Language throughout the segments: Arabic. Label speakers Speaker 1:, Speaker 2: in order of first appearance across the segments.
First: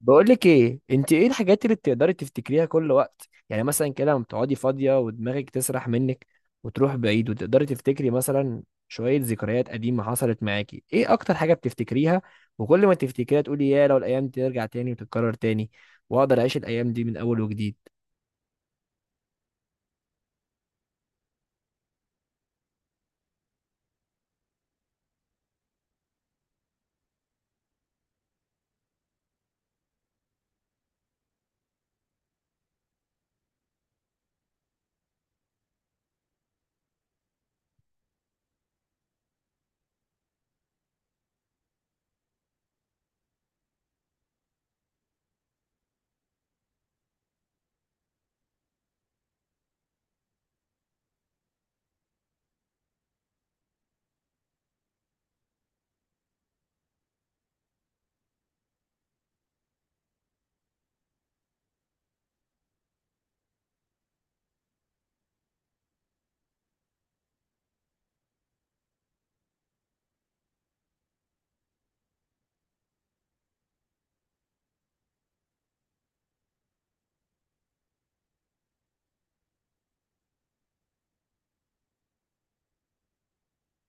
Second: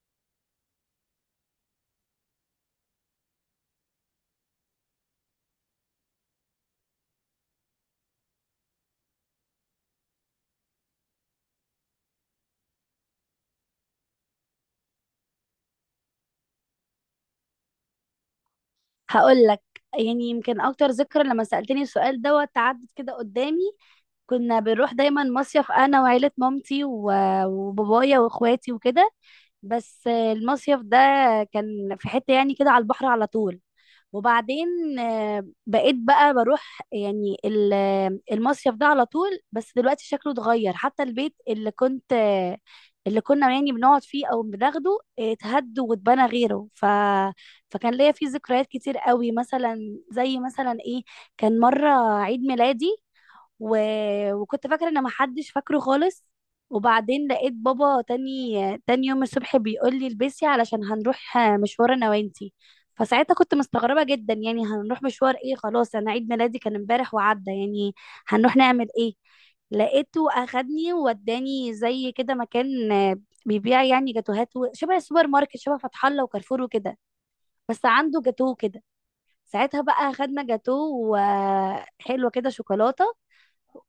Speaker 1: بقولك ايه، انت ايه الحاجات اللي بتقدري تفتكريها كل وقت؟ يعني مثلا كده لما بتقعدي فاضية ودماغك تسرح منك وتروح بعيد وتقدري تفتكري مثلا شوية ذكريات قديمة حصلت معاكي. ايه اكتر حاجة بتفتكريها وكل ما تفتكريها تقولي يا لو الايام دي ترجع تاني وتتكرر تاني واقدر اعيش الايام دي من اول وجديد.
Speaker 2: هقول لك. يعني يمكن اكتر ذكرى لما سألتني السؤال دوت عدت كده قدامي. كنا بنروح دايما مصيف انا وعيلة مامتي وبابايا واخواتي وكده. بس المصيف ده كان في حتة يعني كده على البحر على طول. وبعدين بقيت بقى بروح يعني المصيف ده على طول. بس دلوقتي شكله اتغير، حتى البيت اللي كنت آه، اللي كنا يعني بنقعد فيه او بناخده اتهد واتبنى غيره فكان ليا فيه ذكريات كتير قوي. مثلا زي مثلا ايه؟ كان مرة عيد ميلادي و... وكنت فاكره ان محدش فاكره خالص. وبعدين لقيت بابا تاني يوم الصبح بيقول لي البسي علشان هنروح مشوار انا وانتي. فساعتها كنت مستغربه جدا، يعني هنروح مشوار ايه؟ خلاص انا عيد ميلادي كان امبارح وعدى، يعني هنروح نعمل ايه؟ لقيته اخدني ووداني زي كده مكان بيبيع يعني جاتوهات شبه السوبر ماركت شبه فتح الله وكارفور وكده. بس عنده جاتوه كده. ساعتها بقى اخدنا جاتوه وحلوه كده شوكولاته.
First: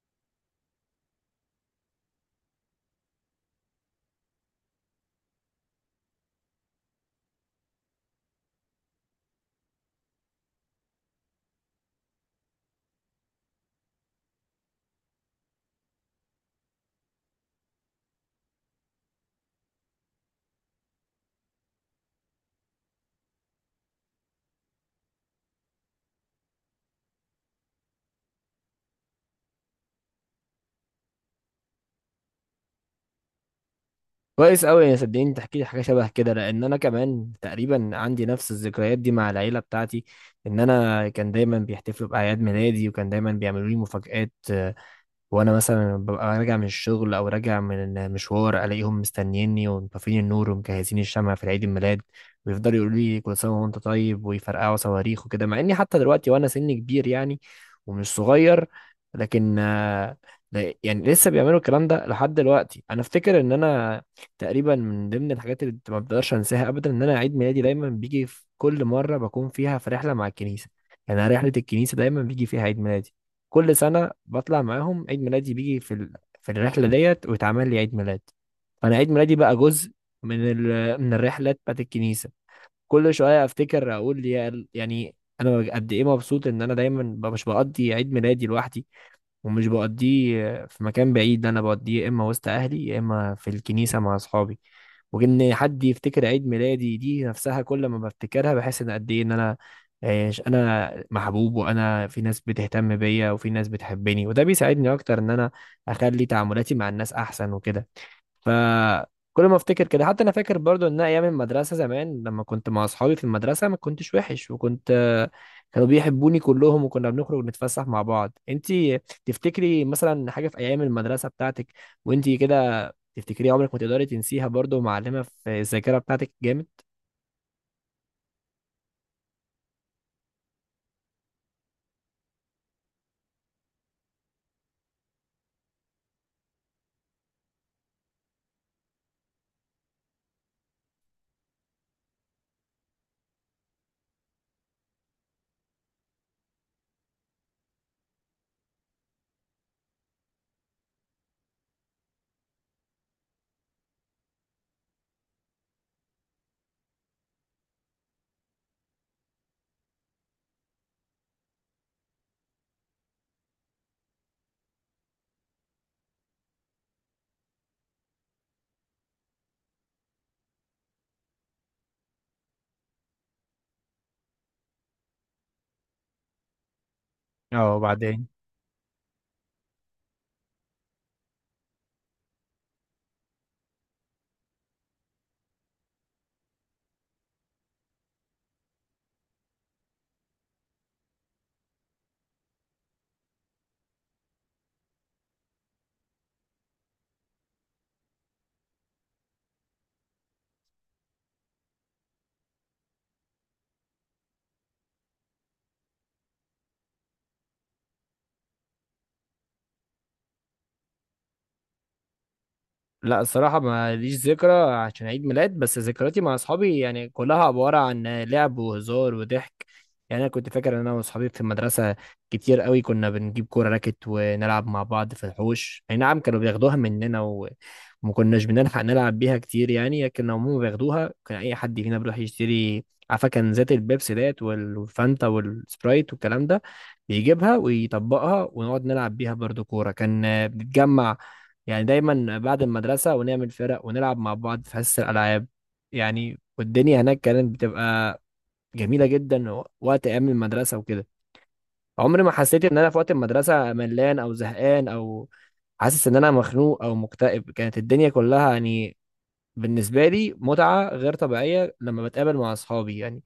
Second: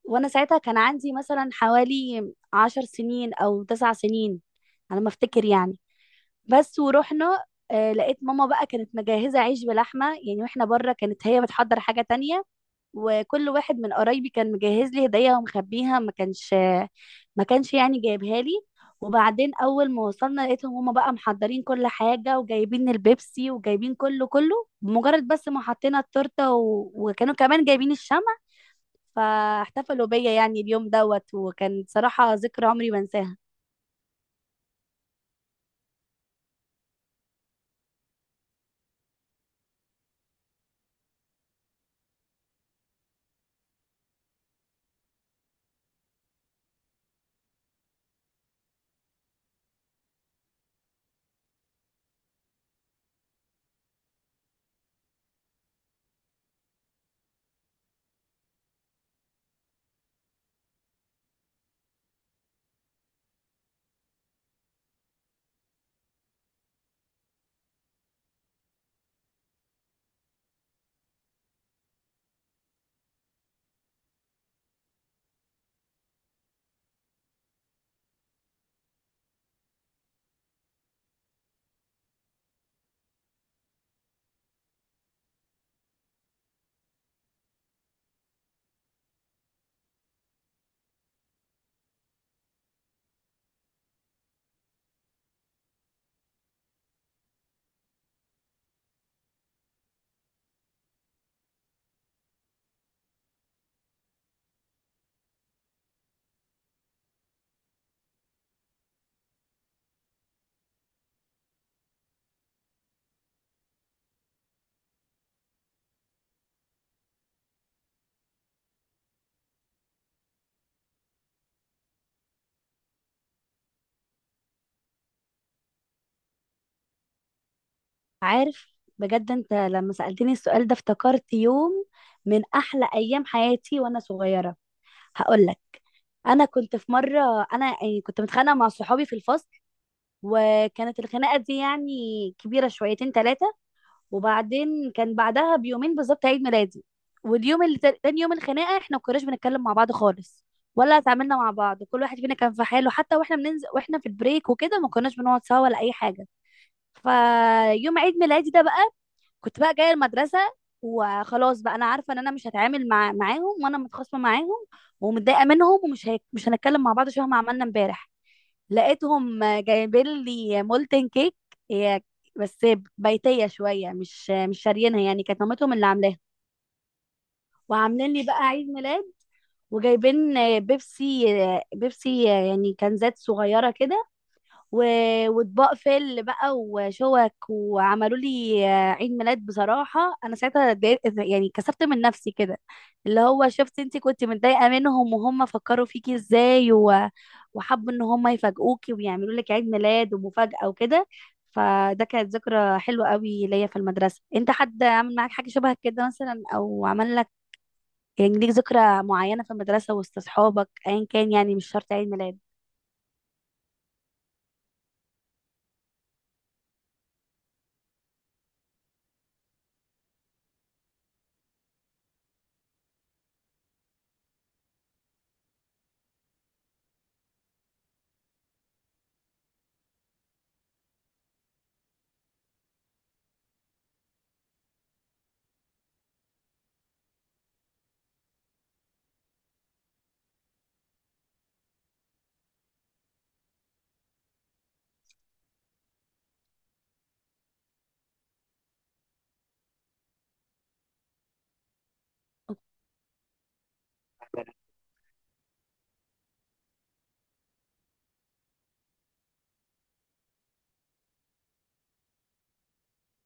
Speaker 2: وانا ساعتها كان عندي مثلا حوالي 10 سنين او 9 سنين، على ما افتكر يعني. بس ورحنا. لقيت ماما بقى كانت مجهزة عيش بلحمة، يعني واحنا بره كانت هي بتحضر حاجة تانية. وكل واحد من قرايبي كان مجهز لي هدية ومخبيها، ما كانش يعني جايبها لي. وبعدين اول ما وصلنا لقيتهم هما بقى محضرين كل حاجة وجايبين البيبسي وجايبين كله كله. بمجرد بس ما حطينا التورتة وكانوا كمان جايبين الشمع، فاحتفلوا بيا يعني اليوم دوت وكان صراحة ذكرى عمري ما انساها.
Speaker 1: كويس قوي يا صدقيني، تحكي لي حاجة شبه كده، لان انا كمان تقريبا عندي نفس الذكريات دي مع العيلة بتاعتي. ان انا كان دايما بيحتفلوا باعياد ميلادي وكان دايما بيعملوا لي مفاجآت. وانا مثلا ببقى راجع من الشغل او راجع من مشوار الاقيهم مستنيني ومطفين النور ومجهزين الشمع في عيد الميلاد، ويفضلوا يقولوا لي كل سنه وانت طيب ويفرقعوا صواريخ وكده، مع اني حتى دلوقتي وانا سني كبير يعني ومش صغير. لكن يعني لسه بيعملوا الكلام ده لحد دلوقتي. انا افتكر ان انا تقريبا من ضمن الحاجات اللي ما بقدرش انساها ابدا ان انا عيد ميلادي دايما بيجي في كل مره بكون فيها في رحله مع الكنيسه. يعني أنا رحله الكنيسه دايما بيجي فيها عيد ميلادي، كل سنة بطلع معاهم عيد ميلادي بيجي في في الرحلة ديت ويتعمل لي عيد ميلاد. فأنا عيد ميلادي بقى جزء من من الرحلات بتاعت الكنيسة. كل شوية أفتكر أقول يا يعني أنا قد إيه مبسوط إن أنا دايما مش بقضي عيد ميلادي لوحدي ومش بقضيه في مكان بعيد، أنا بقضيه يا إما وسط أهلي يا إما في الكنيسة مع أصحابي. وان حد يفتكر عيد ميلادي دي نفسها كل ما بفتكرها بحس ان قد ايه ان انا انا محبوب وانا في ناس بتهتم بيا وفي ناس بتحبني، وده بيساعدني اكتر ان انا اخلي تعاملاتي مع الناس احسن وكده. فكل ما افتكر كده حتى انا فاكر برضو ان أنا ايام المدرسه زمان لما كنت مع اصحابي في المدرسه ما كنتش وحش، وكنت كانوا بيحبوني كلهم وكنا بنخرج نتفسح مع بعض. انتي تفتكري مثلا حاجه في ايام المدرسه بتاعتك وانتي كده تفتكريها عمرك ما تقدري تنسيها برضو، معلمه في الذاكره بتاعتك جامد؟
Speaker 2: عارف بجد؟ انت لما سألتني السؤال ده افتكرت يوم من احلى ايام حياتي وانا صغيرة. هقول لك. انا كنت في مرة، انا يعني كنت متخانقة مع صحابي في الفصل. وكانت الخناقة دي يعني كبيرة شويتين ثلاثة. وبعدين كان بعدها بيومين بالظبط عيد ميلادي. واليوم اللي تاني يوم الخناقه احنا ما كناش بنتكلم مع بعض خالص، ولا اتعاملنا مع بعض. كل واحد فينا كان في حاله، حتى واحنا بننزل واحنا في البريك وكده ما كناش بنقعد سوا ولا اي حاجه. فيوم عيد ميلادي ده بقى كنت بقى جايه المدرسه، وخلاص بقى انا عارفه ان انا مش هتعامل معاهم وانا متخاصمه معاهم ومتضايقه منهم، ومش هيك مش هنتكلم مع بعض شبه ما عملنا امبارح. لقيتهم جايبين لي مولتن كيك. هي بس بيتيه شويه، مش شاريينها يعني، كانت مامتهم اللي عاملاها.
Speaker 1: اه
Speaker 2: وعاملين لي
Speaker 1: وبعدين،
Speaker 2: بقى عيد ميلاد، وجايبين بيبسي. بيبسي يعني كنزات صغيره كده. و... واطباق فل بقى وشوك وعملوا لي عيد ميلاد. بصراحه انا ساعتها اتضايقت، يعني كسرت من نفسي كده. اللي هو شفت انت كنت متضايقه منهم وهم فكروا فيكي ازاي، وحبوا ان هم يفاجئوكي ويعملوا لك عيد ميلاد ومفاجاه وكده. فده كانت ذكرى حلوه قوي ليا في المدرسه. انت حد عمل معاك حاجه شبه كده مثلا؟ او عمل لك يعني ليك ذكرى معينه في المدرسه وسط اصحابك ايا كان؟ يعني مش شرط عيد ميلاد.
Speaker 1: لا الصراحة ما ليش ذكرى عشان عيد ميلاد، بس ذكرياتي مع أصحابي يعني كلها عبارة عن لعب وهزار وضحك. يعني أنا كنت فاكر إن أنا وأصحابي في المدرسة كتير قوي كنا بنجيب كورة راكت ونلعب مع بعض في الحوش. أي نعم كانوا بياخدوها مننا وما كناش بنلحق نلعب بيها كتير يعني، لكن هم بياخدوها. كان أي حد فينا بيروح يشتري، عارفة، كان ذات البيبسي ديت والفانتا والسبرايت والكلام ده، بيجيبها ويطبقها ونقعد نلعب بيها برضو كورة. كان بنتجمع يعني دايما بعد المدرسة ونعمل فرق ونلعب مع بعض في حصة الألعاب. يعني والدنيا هناك كانت بتبقى جميلة جدا وقت أيام المدرسة وكده. عمري ما حسيت إن أنا في وقت المدرسة ملان أو زهقان أو حاسس إن أنا مخنوق أو مكتئب. كانت الدنيا كلها يعني بالنسبة لي متعة غير طبيعية لما بتقابل مع أصحابي يعني.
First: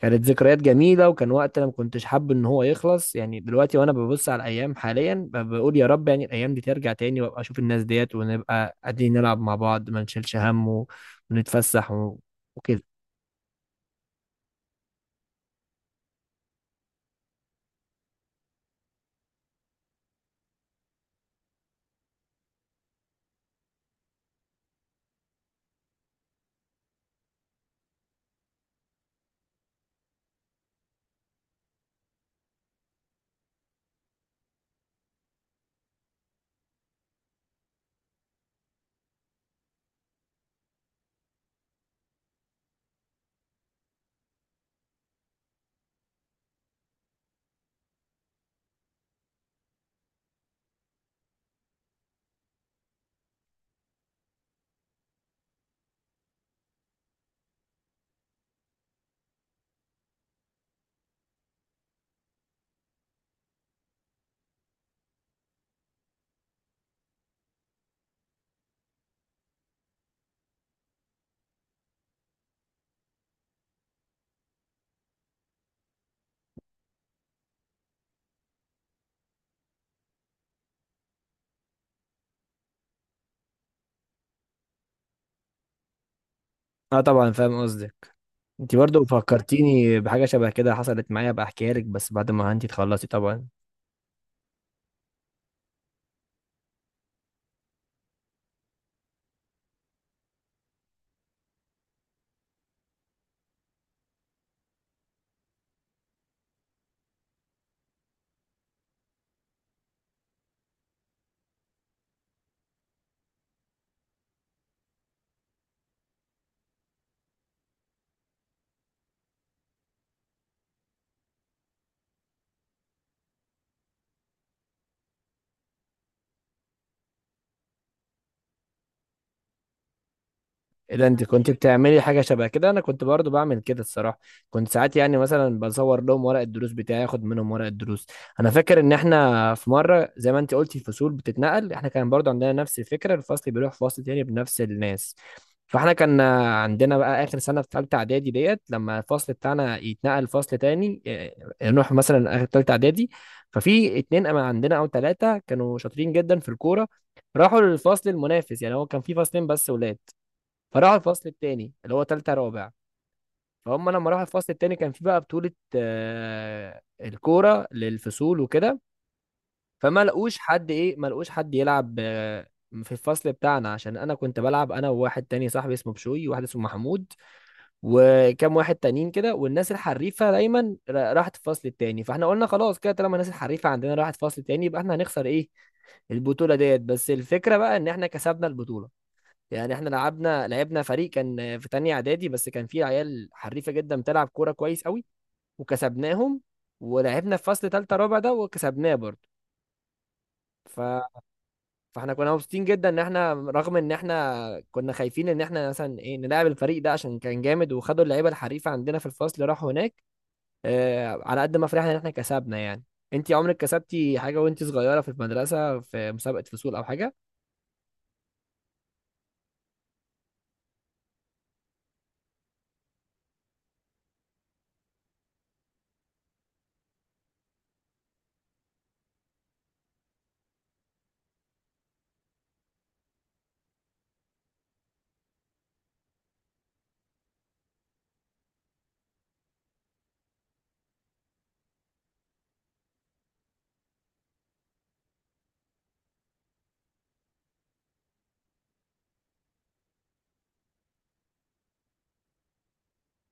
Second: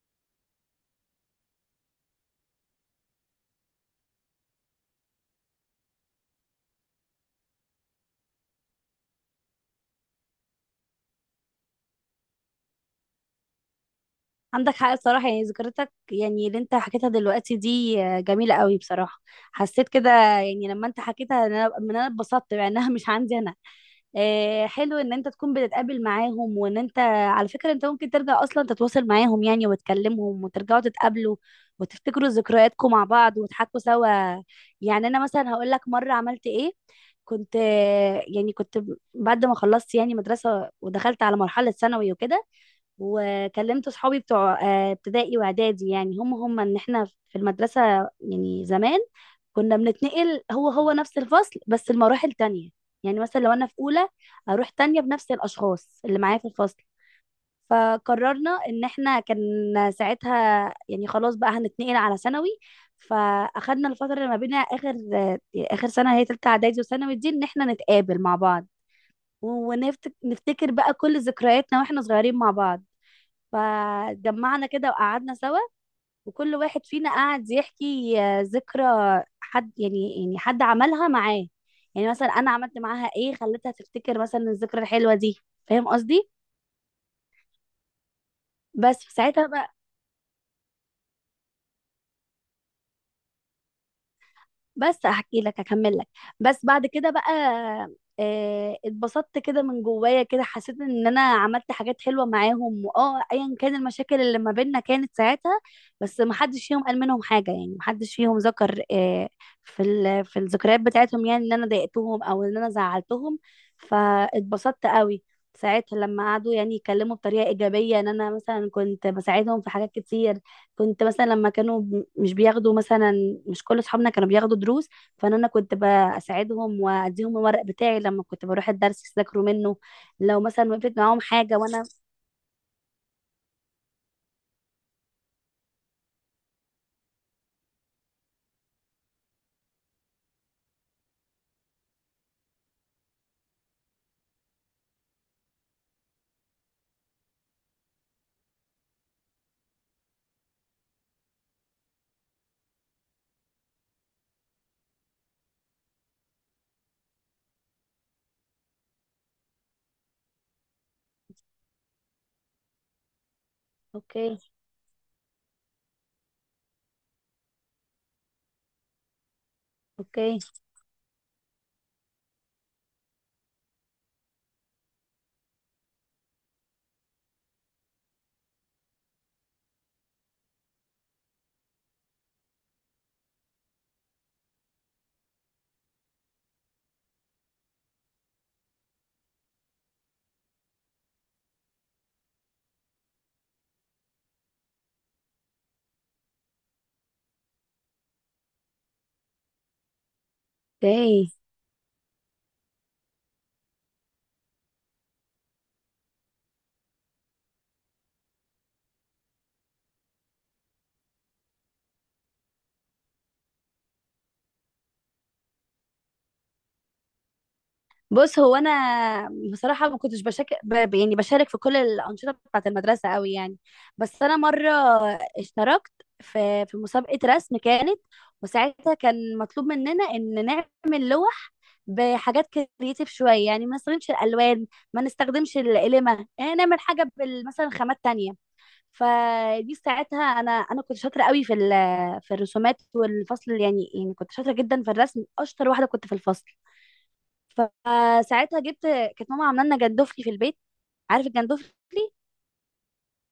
Speaker 1: كانت ذكريات جميلة وكان وقت أنا ما كنتش حابب إن هو يخلص. يعني دلوقتي وأنا ببص على الأيام حاليا بقول يا رب يعني الأيام دي ترجع تاني وأبقى أشوف الناس ديت ونبقى قاعدين نلعب مع بعض ما نشيلش هم ونتفسح وكده.
Speaker 2: عندك حق بصراحة. يعني ذكرتك يعني اللي انت حكيتها دلوقتي دي جميلة قوي بصراحة. حسيت كده يعني لما انت حكيتها ان انا اتبسطت، مع انها مش عندي انا. حلو ان انت تكون بتتقابل معاهم، وان انت على فكرة انت ممكن ترجع اصلا تتواصل معاهم يعني وتكلمهم وترجعوا تتقابلوا وتفتكروا ذكرياتكم مع بعض وتحكوا سوا. يعني انا مثلا هقول لك مرة عملت ايه. كنت يعني كنت بعد ما خلصت يعني مدرسة ودخلت على مرحلة ثانوي وكده، وكلمت صحابي بتوع ابتدائي واعدادي. يعني هم هم ان احنا في المدرسة يعني زمان كنا بنتنقل هو هو نفس الفصل بس المراحل تانية. يعني مثلا لو انا في اولى اروح تانية بنفس الاشخاص اللي معايا في الفصل. فقررنا ان احنا، كان ساعتها يعني خلاص بقى هنتنقل على ثانوي، فاخدنا الفترة اللي ما بينها اخر سنة هي تالتة اعدادي وثانوي دي، ان احنا نتقابل مع بعض ونفتكر بقى كل ذكرياتنا واحنا صغيرين مع بعض. فجمعنا كده وقعدنا سوا، وكل واحد فينا قعد يحكي ذكرى حد، يعني حد عملها معاه. يعني مثلا انا عملت معاها ايه خلتها تفتكر مثلا الذكرى الحلوه دي. فاهم قصدي؟
Speaker 1: أه طبعا فاهم قصدك. أنت برضو
Speaker 2: بس في ساعتها بقى،
Speaker 1: فكرتيني بحاجة شبه كده حصلت معايا، بقى أحكيها لك بس بعد ما أنت تخلصي طبعا.
Speaker 2: بس هحكي لك هكمل لك بس بعد كده بقى. اتبسطت كده من جوايا كده، حسيت ان انا عملت حاجات حلوه معاهم، واه ايا كان المشاكل اللي ما بيننا كانت ساعتها. بس ما حدش فيهم قال منهم حاجه، يعني ما حدش فيهم ذكر في الذكريات بتاعتهم يعني ان انا ضايقتهم او ان انا زعلتهم. فاتبسطت قوي ساعتها لما قعدوا يعني يتكلموا بطريقه ايجابيه، ان انا مثلا كنت بساعدهم في حاجات كتير. كنت مثلا لما كانوا مش بياخدوا مثلا، مش كل اصحابنا كانوا بياخدوا دروس. فانا كنت بساعدهم واديهم الورق بتاعي لما كنت بروح الدرس يذاكروا منه. لو مثلا وقفت
Speaker 1: إيه ده،
Speaker 2: معاهم
Speaker 1: انت كنت
Speaker 2: حاجه وانا.
Speaker 1: بتعملي حاجه شبه كده؟ انا كنت برضو بعمل كده الصراحه، كنت ساعات يعني مثلا بصور لهم ورق الدروس بتاعي، اخد منهم ورق الدروس. انا فاكر ان احنا في مره زي ما انت قلتي الفصول بتتنقل، احنا كان برضو عندنا نفس الفكره، الفصل بيروح فصل تاني بنفس الناس. فاحنا كان عندنا بقى اخر سنه في ثالثه اعدادي ديت، لما الفصل بتاعنا يتنقل فصل تاني إيه، نروح مثلا اخر ثالثه اعدادي. ففي اتنين أما عندنا او ثلاثه كانوا شاطرين جدا في الكوره، راحوا للفصل المنافس. يعني هو كان في فصلين بس ولاد، فراحوا الفصل التاني اللي هو تالتة رابع. فهم لما راحوا
Speaker 2: اوكي.
Speaker 1: الفصل التاني كان في بقى بطولة الكورة للفصول وكده. فما لقوش
Speaker 2: اوكي.
Speaker 1: حد ايه، ما لقوش حد يلعب في الفصل بتاعنا، عشان انا كنت بلعب انا وواحد تاني صاحبي اسمه بشوي وواحد اسمه محمود وكام واحد تانيين كده. والناس الحريفة دايما راحت الفصل التاني، فاحنا قلنا خلاص كده طالما الناس الحريفة عندنا راحت الفصل التاني يبقى احنا هنخسر ايه البطولة ديت. بس الفكرة بقى ان احنا كسبنا البطولة. يعني احنا لعبنا فريق كان في تانية اعدادي بس كان فيه عيال حريفة جدا بتلعب كورة كويس قوي وكسبناهم، ولعبنا في فصل تالتة رابع ده وكسبناه برضه. ف...
Speaker 2: اوكي.
Speaker 1: فاحنا كنا مبسوطين جدا ان احنا رغم ان احنا كنا خايفين ان احنا مثلا ايه نلعب الفريق ده عشان كان جامد وخدوا اللعيبة الحريفة عندنا في الفصل راحوا هناك. اه على قد ما فرحنا ان احنا كسبنا يعني. انتي عمرك كسبتي حاجة وانتي صغيرة في المدرسة في مسابقة فصول او حاجة؟
Speaker 2: بص هو انا بصراحه ما كنتش يعني بشارك في كل الانشطه بتاعه المدرسه قوي يعني. بس انا مره اشتركت في مسابقه رسم كانت، وساعتها كان مطلوب مننا ان نعمل لوح بحاجات كرييتيف شويه، يعني ما نستخدمش الالوان، ما نستخدمش القلمه، يعني نعمل حاجه مثلا خامات تانية. فدي ساعتها انا كنت شاطره قوي في الرسومات والفصل، يعني كنت شاطره جدا في الرسم، اشطر واحده كنت في الفصل. فساعتها جبت، كانت ماما عامله لنا جندفلي في البيت. عارف الجندفلي؟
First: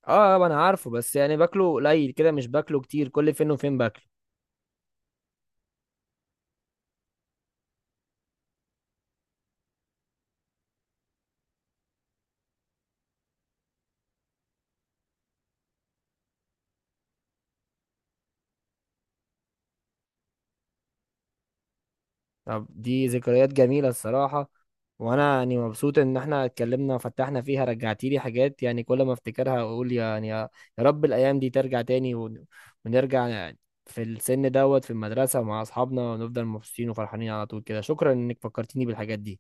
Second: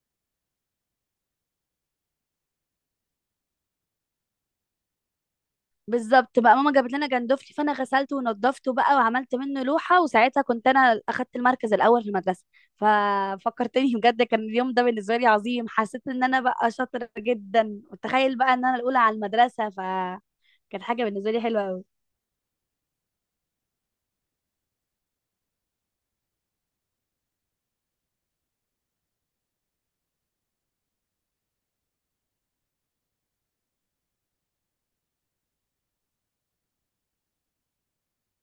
Speaker 1: اه. انا عارفه، بس يعني باكله قليل كده مش باكله كتير، كل فين وفين باكله.
Speaker 2: بالظبط بقى ماما جابت لنا جندفلي، فانا غسلته ونضفته بقى وعملت منه لوحه. وساعتها كنت انا اخدت المركز الاول في المدرسه. ففكرتني بجد، كان اليوم ده بالنسبه لي عظيم. حسيت ان انا بقى شاطره جدا، وتخيل بقى ان انا الاولى على المدرسه. فكانت حاجه بالنسبه لي حلوه قوي.
Speaker 1: طب دي ذكريات جميلة الصراحة، وانا يعني مبسوط ان احنا اتكلمنا وفتحنا فيها، رجعتي لي حاجات يعني كل ما افتكرها اقول يعني يا يا رب الايام دي ترجع تاني ونرجع يعني في السن دوت في المدرسة مع اصحابنا ونفضل مبسوطين وفرحانين على طول كده. شكرا انك فكرتيني بالحاجات دي.